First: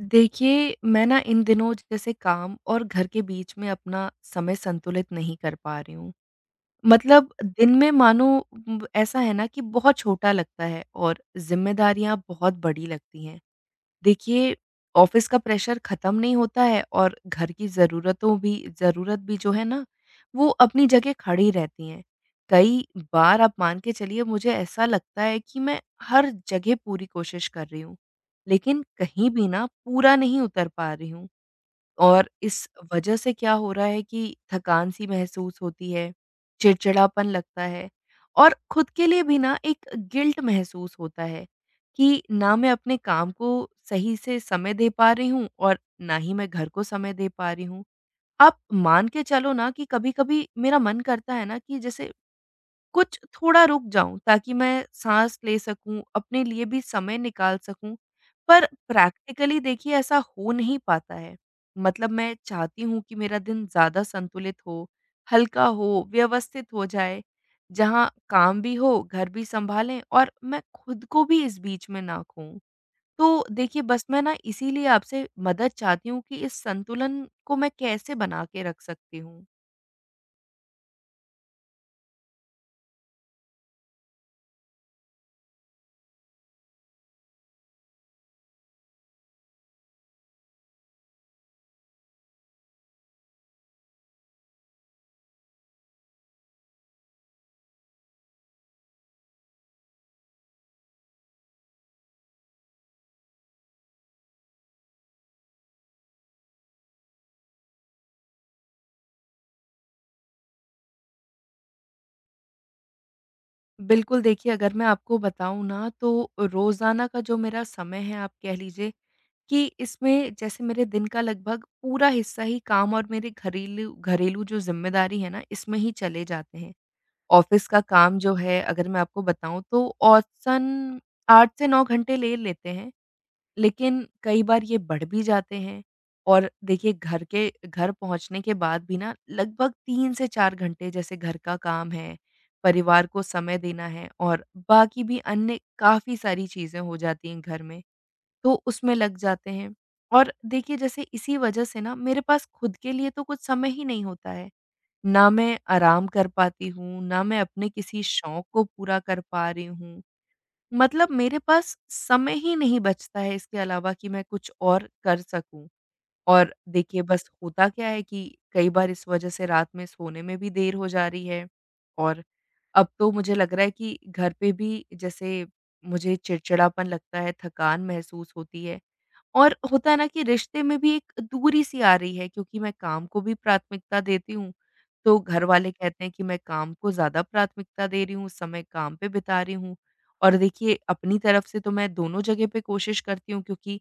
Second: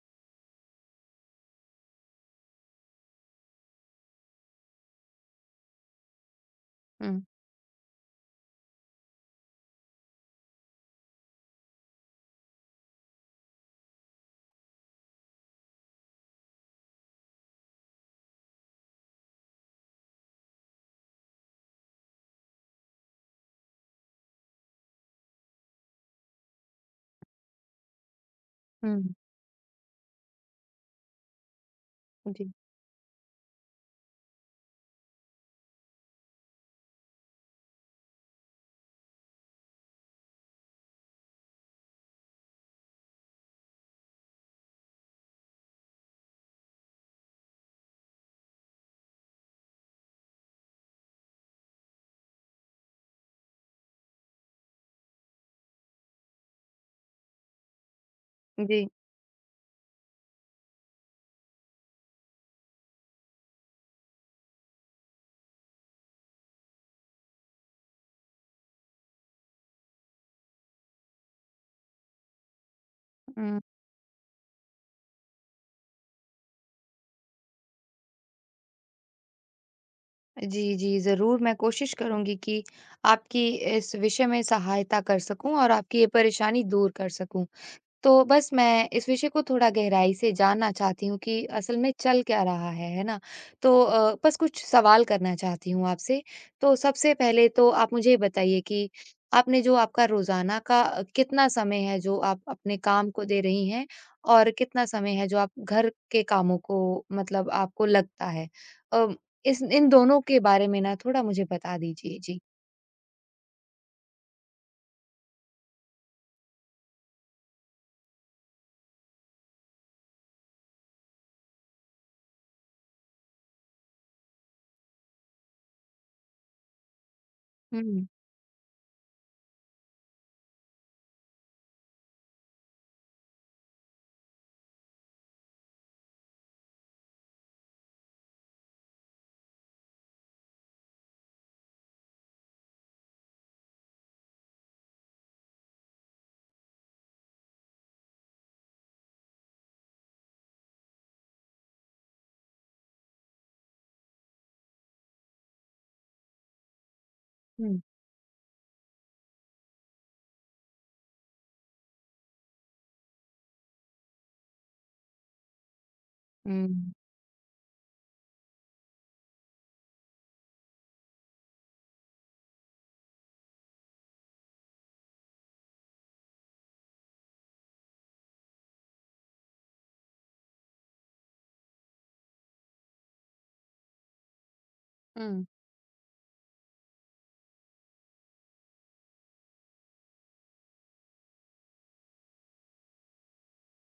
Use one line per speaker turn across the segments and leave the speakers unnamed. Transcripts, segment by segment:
देखिए, मैं ना इन दिनों जैसे काम और घर के बीच में अपना समय संतुलित नहीं कर पा रही हूँ।
हुँ,
मतलब दिन में मानो ऐसा है ना कि बहुत छोटा लगता है और ज़िम्मेदारियाँ बहुत बड़ी लगती हैं। देखिए, ऑफ़िस का प्रेशर ख़त्म नहीं होता है और घर की ज़रूरतों भी ज़रूरत भी जो है ना, वो अपनी जगह खड़ी रहती हैं। कई बार आप मान के चलिए मुझे ऐसा लगता है कि मैं हर जगह पूरी कोशिश कर रही हूँ, लेकिन
हुँ।
कहीं भी ना पूरा नहीं उतर पा रही हूँ। और
जी,
इस वजह से क्या हो रहा है कि थकान-सी महसूस होती है, चिड़चिड़ापन लगता है और खुद के लिए भी ना एक गिल्ट महसूस होता है कि ना मैं अपने काम को सही से समय दे पा रही हूँ और ना ही मैं घर को समय दे पा रही हूँ। आप मान के चलो ना कि कभी-कभी मेरा मन करता है ना कि जैसे कुछ थोड़ा रुक जाऊँ ताकि मैं साँस ले सकूँ, अपने लिए भी समय निकाल सकूँ। पर
जी।
प्रैक्टिकली देखिए ऐसा हो नहीं पाता है। मतलब मैं चाहती हूँ कि मेरा दिन ज़्यादा संतुलित हो, हल्का हो, व्यवस्थित हो जाए, जहाँ काम भी हो, घर भी सँभालें और मैं खुद को भी इस बीच में ना खोऊँ। तो
उम,
देखिए बस मैं ना इसीलिए आपसे मदद चाहती हूँ कि इस संतुलन को मैं कैसे बना के रख सकती हूँ?
जी, जी, ज़रूर मैं कोशिश करूँगी कि आपकी इस विषय में सहायता कर सकूँ और आपकी ये परेशानी दूर कर सकूँ। तो बस मैं इस विषय को थोड़ा गहराई से जानना चाहती हूँ कि असल में चल क्या रहा है ना? तो बस कुछ सवाल करना चाहती हूँ आपसे। तो सबसे पहले तो आप मुझे ये बताइए कि आपने जो आपका रोज़ाना का कितना समय है जो आप अपने काम को दे रही हैं और कितना समय है जो आप घर के कामों को मतलब आपको लगता है? अ, इस इन दोनों के बारे में ना थोड़ा मुझे बता दीजिए। जी।
बिल्कुल, देखिए अगर मैं आपको बताऊँ ना तो रोज़ाना का जो मेरा समय है आप कह लीजिए कि इसमें जैसे मेरे दिन का लगभग पूरा हिस्सा ही काम और मेरे घरेलू घरेलू जो ज़िम्मेदारी है ना इसमें ही चले जाते हैं। ऑफ़िस का
हुँ,
काम जो है अगर मैं आपको बताऊँ तो औसतन 8 से 9 घंटे ले लेते हैं। लेकिन कई बार ये बढ़ भी जाते हैं और देखिए घर पहुँचने के बाद भी ना लगभग 3 से 4 घंटे जैसे घर का काम है, परिवार को समय देना है और बाकी भी अन्य काफ़ी सारी चीज़ें हो जाती हैं घर में, तो उसमें लग जाते हैं। और देखिए जैसे इसी वजह से ना मेरे पास खुद के लिए तो कुछ समय ही नहीं होता है। ना मैं आराम कर पाती हूँ, ना मैं अपने
हुँ,
किसी शौक को पूरा कर पा रही हूँ। मतलब मेरे पास समय ही नहीं बचता है इसके अलावा कि मैं कुछ और कर सकूँ। और
हुँ,
देखिए बस होता क्या है कि कई बार इस वज़ह से रात में सोने में भी देर हो जा रही है। और अब तो मुझे लग रहा है कि घर पे भी जैसे मुझे चिड़चिड़ापन लगता है, थकान महसूस होती है। और होता है ना कि रिश्ते में भी एक दूरी सी आ रही है क्योंकि मैं काम को भी प्राथमिकता देती हूँ, तो
हुँ।
घर वाले कहते हैं कि मैं काम को ज़्यादा प्राथमिकता दे रही हूँ, समय काम पे बिता रही हूँ। और देखिए अपनी तरफ से तो मैं दोनों जगह पे कोशिश करती हूँ क्योंकि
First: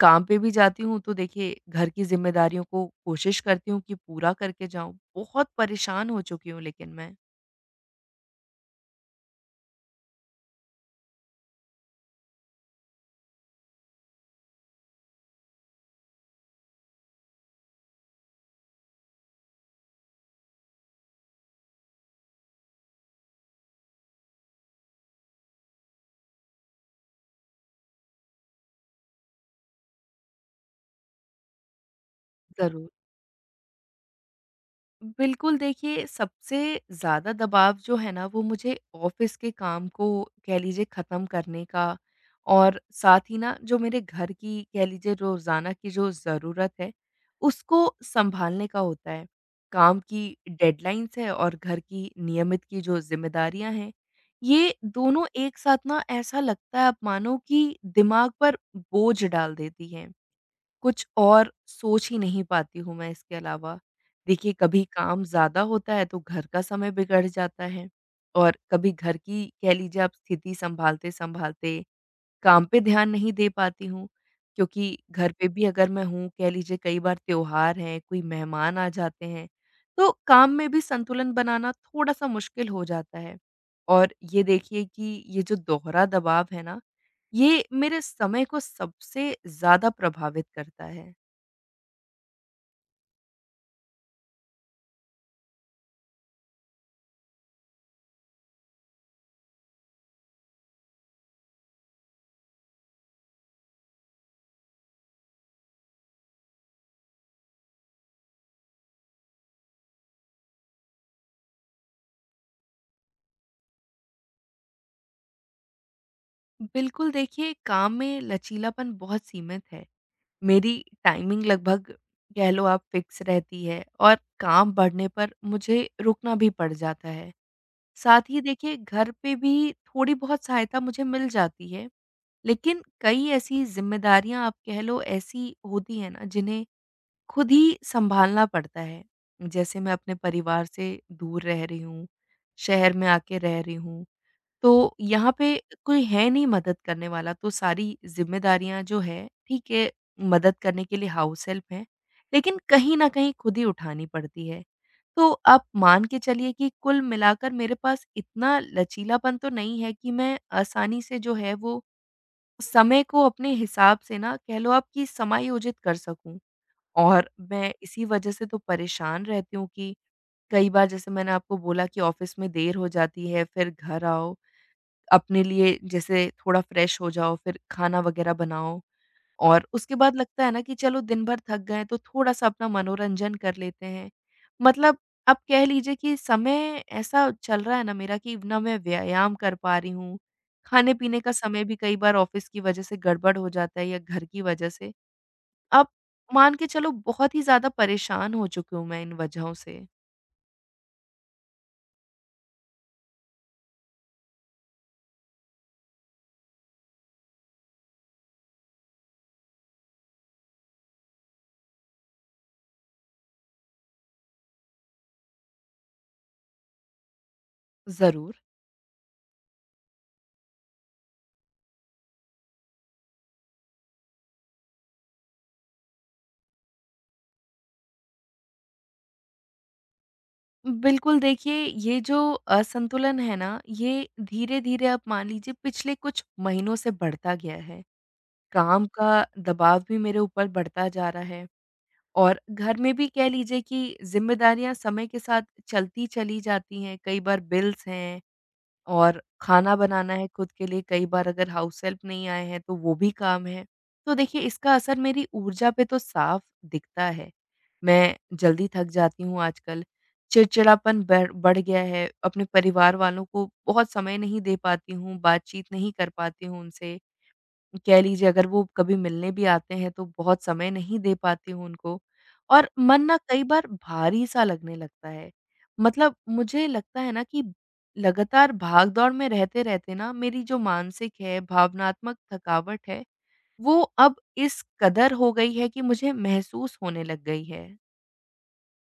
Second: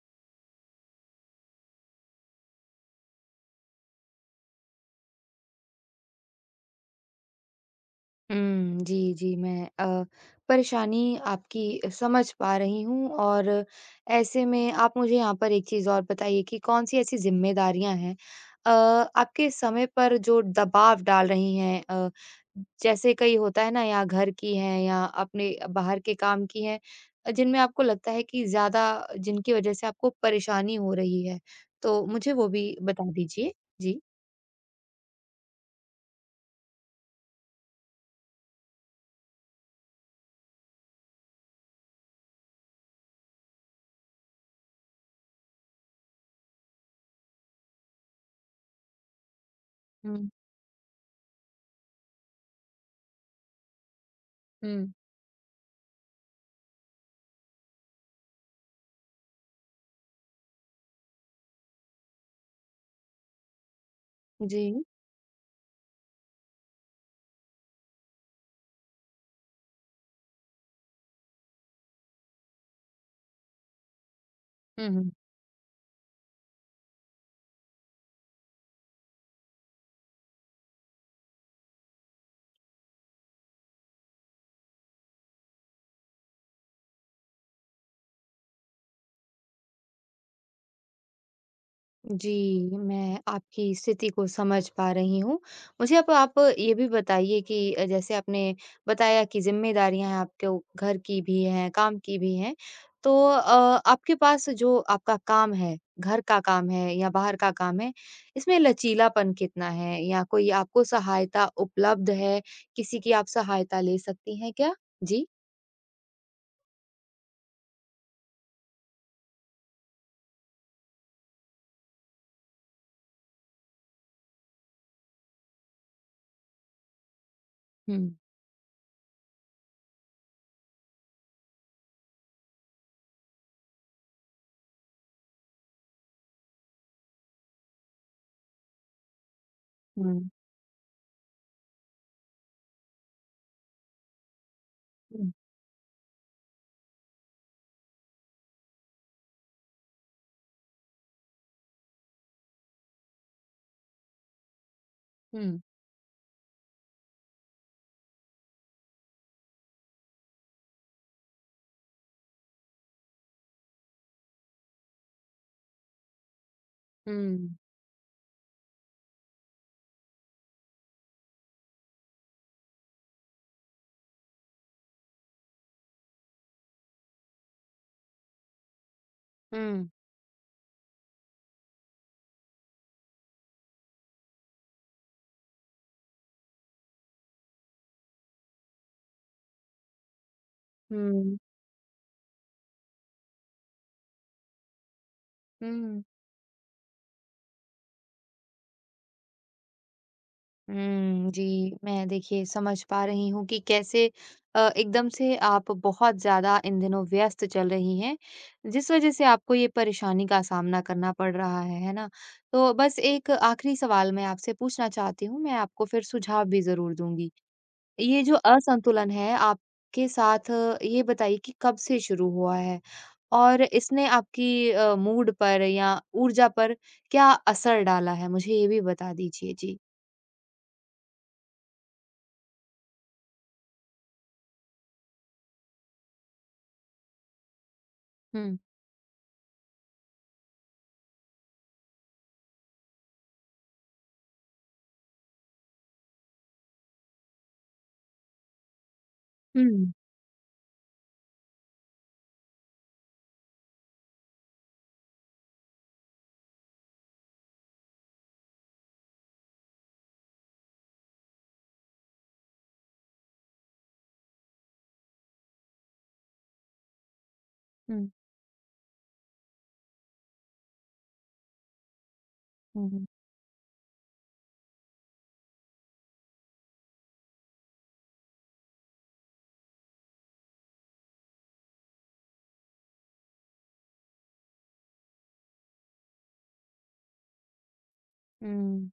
काम पे भी जाती हूँ तो देखिए घर की ज़िम्मेदारियों को कोशिश करती हूँ कि पूरा करके जाऊँ। बहुत परेशान हो चुकी हूँ लेकिन मैं।
हुँ, जी, जी, मैं परेशानी आपकी समझ पा रही हूँ और ऐसे में आप मुझे यहाँ पर एक चीज़ और बताइए कि कौन-सी ऐसी ज़िम्मेदारियाँ हैं आपके समय पर जो दबाव डाल रही हैं, जैसे कई होता है ना या घर की हैं या अपने बाहर के काम की हैं, जिनमें आपको लगता है कि ज़्यादा जिनकी वज़ह से आपको परेशानी हो रही है, तो मुझे वो भी
ज़रूर।
बता दीजिए? जी।
बिल्कुल, देखिए सबसे ज़्यादा दबाव जो है ना वो मुझे ऑफ़िस के काम को कह लीजिए ख़त्म करने का और साथ ही ना जो मेरे घर की कह लीजिए रोज़ाना की जो ज़रूरत है, उसको सँभालने का होता है। काम की
हुँ,
डेडलाइन्स है और घर की नियमित की जो ज़िम्मेदारियाँ हैं, ये
हुँ।
दोनों एक साथ ना ऐसा लगता है आप मानो कि दिमाग पर बोझ डाल देती हैं। कुछ और सोच ही नहीं पाती हूँ मैं इसके अलावा। देखिए
जी।
कभी काम ज़्यादा होता है तो घर का समय बिगड़ जाता है और कभी घर की कह लीजिए आप स्थिति संभालते-संभालते काम पे ध्यान नहीं दे पाती हूँ,
हुँ,
क्योंकि
हुँ।
घर पे भी अगर मैं हूँ, कह लीजिए कई बार त्योहार हैं, कोई मेहमान आ जाते हैं, तो काम में भी संतुलन बनाना थोड़ा-सा मुश्किल हो जाता है। और ये देखिए कि ये जो दोहरा दबाव है ना, ये मेरे समय को सबसे ज़्यादा प्रभावित करता है।
जी, मैं आपकी स्थिति को समझ पा रही हूँ। मुझे अब आप ये भी बताइए कि जैसे आपने बताया कि ज़िम्मेदारियाँ हैं आपके उ घर की भी हैं, काम की भी हैं। तो आपके पास जो आपका काम है, घर का काम है या बाहर का काम है, इसमें लचीलापन कितना है? या कोई आपको सहायता उपलब्ध है? किसी की आप सहायता ले सकती हैं क्या? जी।
बिल्कुल देखिए, काम में लचीलापन बहुत सीमित है। मेरी टाइमिंग लगभग कह लो आप फिक्स रहती है और काम बढ़ने पर मुझे रुकना भी पड़ जाता है।
हुँ,
साथ ही देखिए घर पे भी थोड़ी बहुत सहायता मुझे मिल जाती है, लेकिन कई ऐसी ज़िम्मेदारियाँ आप कह लो ऐसी होती हैं ना जिन्हें खुद ही सँभालना पड़ता है। जैसे मैं
हुँ,
अपने परिवार से दूर रह रही हूँ, शहर में आके रह रही हूँ। तो
हुँ,
यहाँ पे कोई है नहीं मदद करने वाला, तो सारी ज़िम्मेदारियाँ जो है, ठीक है, मदद करने के लिए हाउस हेल्प है, लेकिन कहीं न कहीं खुद ही उठानी पड़ती है। तो
हुँ,
आप मान के चलिए कि कुल मिलाकर मेरे पास इतना लचीलापन तो नहीं है कि मैं आसानी से जो है वो समय को अपने हिसाब से ना कह लो आप कि समायोजित कर सकूँ। और
हुँ,
मैं इसी वजह से तो परेशान रहती हूँ कि कई बार जैसे मैंने आपको बोला कि ऑफ़िस में देर हो जाती है, फिर घर आओ अपने लिए जैसे थोड़ा फ्रेश हो जाओ, फिर खाना वगैरह बनाओ और
हुँ,
उसके बाद लगता है ना कि चलो दिन भर थक गए तो थोड़ा-सा अपना मनोरंजन कर लेते हैं। मतलब आप कह लीजिए कि समय ऐसा चल रहा है ना मेरा कि ना मैं व्यायाम कर पा रही हूँ, खाने-पीने का
हुँ,
समय भी कई बार ऑफ़िस की वजह से गड़बड़ हो जाता है या घर की वजह से। आप
हुँ।
मान के चलो बहुत ही ज़्यादा परेशान हो चुकी हूँ मैं इन वजहों से।
हुँ, जी। मैं देखिए समझ पा रही हूँ कि कैसे एकदम से आप बहुत ज़्यादा इन दिनों व्यस्त चल रही हैं, जिस वज़ह से आपको ये परेशानी का सामना करना पड़ रहा है ना? तो बस एक आखिरी सवाल मैं आपसे पूछना चाहती हूँ, मैं आपको फिर सुझाव भी ज़रूर दूँगी। ये जो
ज़रूर।
असंतुलन है आपके साथ, ये बताइए कि कब से शुरू हुआ है? और इसने आपकी, मूड पर या ऊर्जा पर क्या असर डाला है? मुझे ये भी बता दीजिए। जी।
बिल्कुल, देखिए ये जो असंतुलन है ना, ये धीरे-धीरे आप मान लीजिए पिछले कुछ महीनों से बढ़ता गया है। काम का दबाव भी मेरे ऊपर बढ़ता जा रहा है और घर में भी कह लीजिए कि ज़िम्मेदारियाँ समय के साथ चलती चली जाती हैं। कई बार बिल्स हैं, और खाना
हुँ।
बनाना है खुद के लिए, कई बार अगर हाउस हेल्प नहीं आए हैं तो वो भी काम है। तो देखिए इसका असर मेरी ऊर्जा पे तो साफ दिखता है। मैं जल्दी थक जाती हूँ आजकल, चिड़चिड़ापन बढ़ बढ़ गया है, अपने परिवार वालों को बहुत समय नहीं दे पाती हूँ, बातचीत नहीं कर पाती हूँ उनसे। कह
हुँ,
लीजिए अगर वो कभी मिलने भी आते हैं तो बहुत समय नहीं दे पाती हूँ उनको और
हुँ,
मन
हुँ।
ना कई बार भारी-सा लगने लगता है। मतलब मुझे लगता है ना कि लगातार भाग-दौड़ में रहते-रहते ना मेरी जो मानसिक है, भावनात्मक थकावट है, वो अब इस कदर हो गई है कि मुझे महसूस होने लग गई है।
हुँ,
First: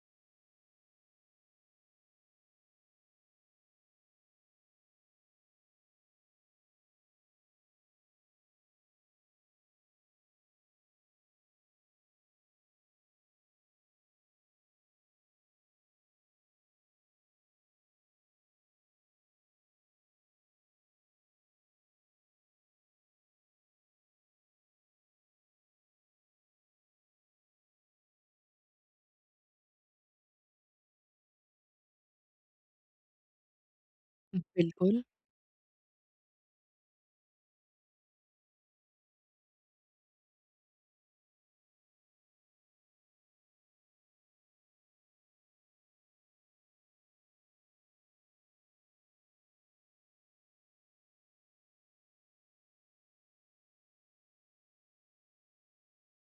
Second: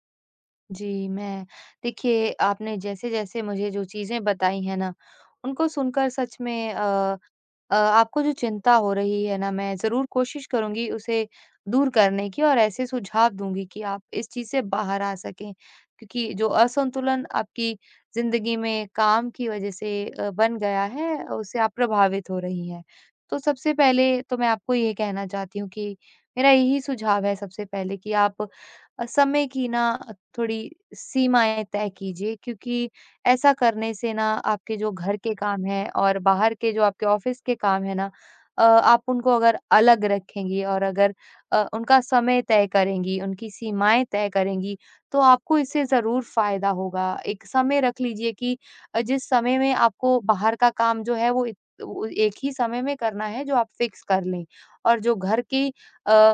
जी, मैं देखिए आपने जैसे-जैसे मुझे जो चीज़ें बताई हैं ना, उनको सुनकर सच में आपको जो चिंता हो रही है ना, मैं ज़रूर कोशिश करूँगी उसे दूर करने की और ऐसे सुझाव दूँगी कि आप इस चीज़ से बाहर आ सकें। क्योंकि जो असंतुलन आपकी ज़िंदगी में काम की वज़ह से बन गया है, उससे आप प्रभावित हो रही हैं। तो सबसे पहले तो मैं आपको ये कहना चाहती हूँ कि मेरा यही सुझाव है सबसे पहले कि आप समय की ना थोड़ी सीमाएँ तय कीजिए क्योंकि ऐसा करने से ना आपके जो
बिल्कुल।
घर के काम हैं और बाहर के जो आपके ऑफ़िस के काम हैं ना, आप उनको अगर अलग रखेंगी और अगर उनका समय तय करेंगी, उनकी सीमाएँ तय करेंगी, तो आपको इससे ज़रूर फ़ायदा होगा। एक समय रख लीजिए कि जिस समय में आपको बाहर का काम जो है वो एक ही समय में करना है जो आप फ़िक्स कर लें और जो घर की, अ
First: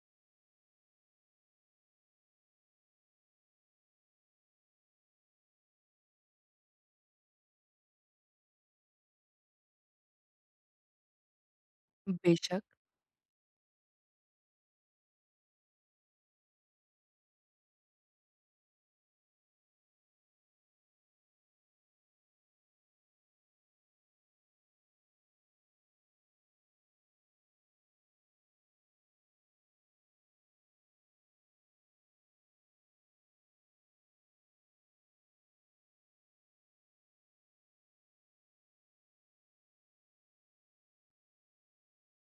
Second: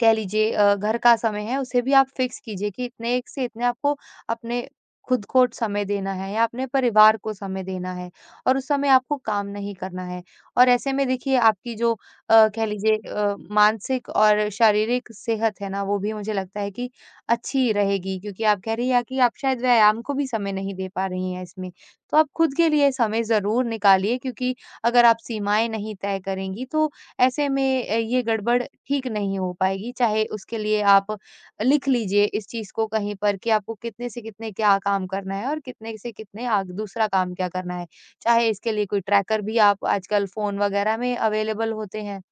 कह लीजिए, घर का समय है उसे भी आप फिक्स कीजिए कि इतने एक से इतने आपको अपने खुद को समय देना है या अपने परिवार को समय देना है और उस समय आपको काम नहीं करना है। और ऐसे में देखिए आपकी जो,
बेशक,
कह लीजिए, मानसिक और शारीरिक सेहत है ना, वो भी मुझे लगता है कि अच्छी रहेगी क्योंकि आप कह रही हैं कि आप शायद व्यायाम को भी समय नहीं दे पा रही हैं इसमें। तो आप खुद के लिए समय ज़रूर निकालिए क्योंकि अगर आप सीमाएँ नहीं तय करेंगी तो ऐसे में, ये गड़बड़ ठीक नहीं हो पाएगी, चाहे उसके लिए आप लिख लीजिए इस चीज़ को कहीं पर कि आपको कितने से कितने क्या काम करना है और कितने से कितने आग दूसरा काम क्या करना है। चाहे इसके लिए कोई ट्रैकर भी आप आजकल फ़ोन वगैरह में अवेलेबल होते हैं।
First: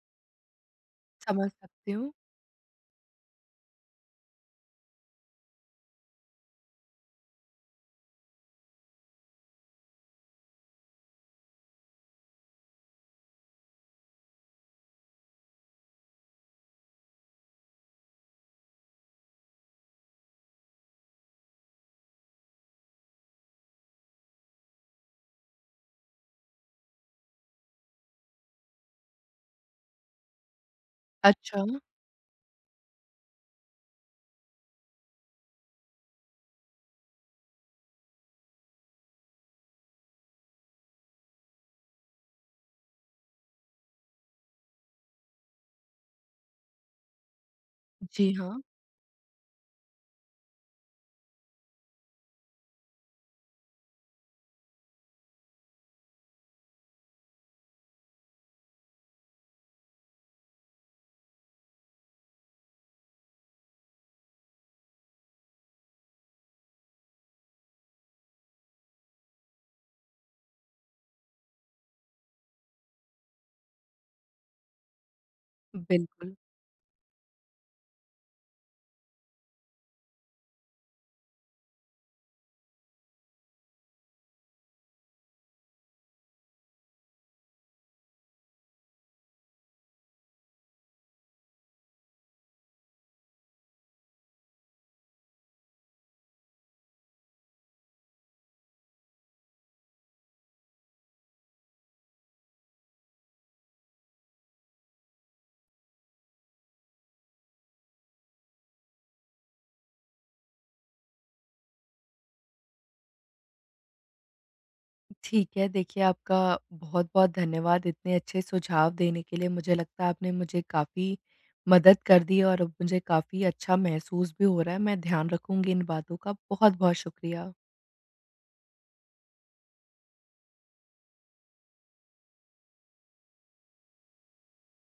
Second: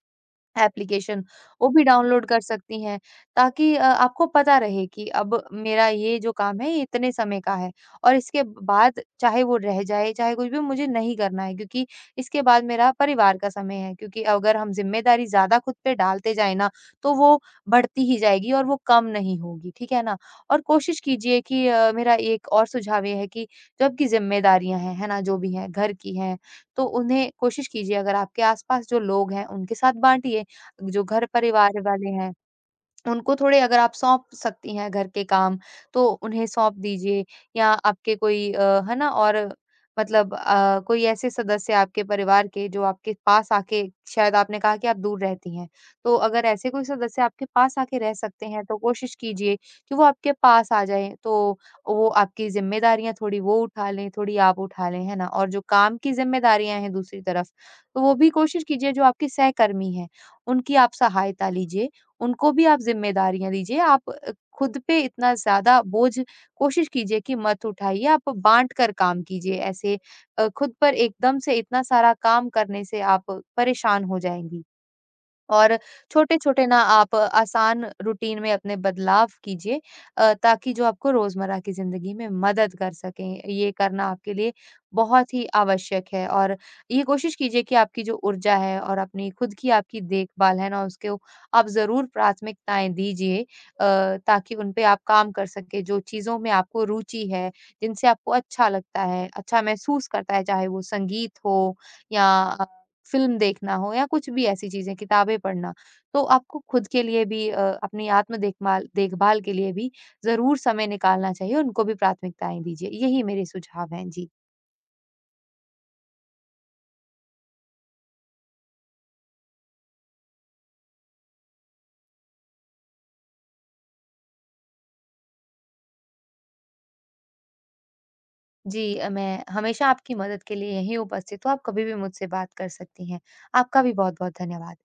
एप्लीकेशन,
समझ
वो भी
सकती हूँ।
डाउनलोड कर सकती हैं ताकि आपको पता रहे कि अब मेरा ये जो काम है ये इतने समय का है और इसके बाद चाहे वो रह जाए, चाहे कुछ भी मुझे नहीं करना है क्योंकि इसके बाद मेरा परिवार का समय है क्योंकि अगर हम ज़िम्मेदारी ज़्यादा खुद पे डालते जाएँ ना, तो वो बढ़ती ही जाएगी और वो कम नहीं होगी, ठीक है ना? और कोशिश कीजिए कि, मेरा एक और सुझाव ये है कि जो आपकी ज़िम्मेदारियाँ हैं, है ना? जो भी हैं, घर की हैं, तो उन्हें कोशिश कीजिए अगर आपके आस-पास जो लोग हैं, उनके साथ बाँटिए। जो घर
अच्छा,
परिवार वाले हैं, उनको थोड़े अगर आप सौंप सकती हैं घर के काम, तो उन्हें सौंप दीजिए या आपके कोई, है ना? और मतलब, कोई ऐसे सदस्य आपके परिवार के जो आपके पास आके शायद आपने कहा कि आप दूर रहती हैं, तो अगर ऐसे कोई सदस्य आपके पास आके रह
जी
सकते
हाँ,
हैं, तो कोशिश कीजिए कि वो आपके पास आ जाएँ, तो वो आपकी ज़िम्मेदारियाँ थोड़ी वो उठा लें, थोड़ी आप उठा लें, है ना? और जो काम की ज़िम्मेदारियाँ हैं दूसरी तरफ, तो वो भी कोशिश कीजिए जो आपके सहकर्मी हैं, उनकी आप सहायता लीजिए। उनको भी आप ज़िम्मेदारियाँ दीजिए। आप खुद पे इतना ज़्यादा बोझ कोशिश कीजिए कि मत उठाइए, आप बाँट कर काम कीजिए। ऐसे खुद पर एकदम से इतना सारा काम करने से आप परेशान हो जाएँगी। और
बिल्कुल।
छोटे-छोटे ना आप आसान रूटीन में अपने बदलाव कीजिए, ताकि जो आपको रोज़मर्रा की ज़िंदगी में मदद कर सकें। ये करना आपके लिए बहुत ही आवश्यक है और ये कोशिश कीजिए कि आपकी जो ऊर्जा है और अपनी खुद की आपकी देखभाल है ना, उसको आप ज़रूर प्राथमिकताएँ दीजिए, ताकि उन पे आप काम कर सकें। जो चीज़ों में आपको रुचि है, जिनसे आपको अच्छा लगता है, अच्छा महसूस करता है, चाहे वो संगीत हो या फ़िल्म देखना हो या कुछ भी ऐसी चीज़ें, किताबें पढ़ना। तो आपको खुद के लिए भी, अपनी आत्म देखभाल देखभाल के लिए भी ज़रूर समय निकालना चाहिए, उनको भी प्राथमिकताएँ दीजिए। यही मेरे सुझाव हैं। जी।
ठीक है, देखिए आपका बहुत-बहुत धन्यवाद इतने अच्छे सुझाव देने के लिए। मुझे लगता है आपने मुझे काफ़ी मदद कर दी है और अब मुझे काफ़ी अच्छा महसूस भी हो रहा है। मैं ध्यान रखूँगी इन बातों का। बहुत-बहुत शुक्रिया।
जी, मैं हमेशा आपकी मदद के लिए यहीं उपस्थित हूँ, आप कभी भी मुझसे बात कर सकती हैं। आपका भी बहुत-बहुत धन्यवाद।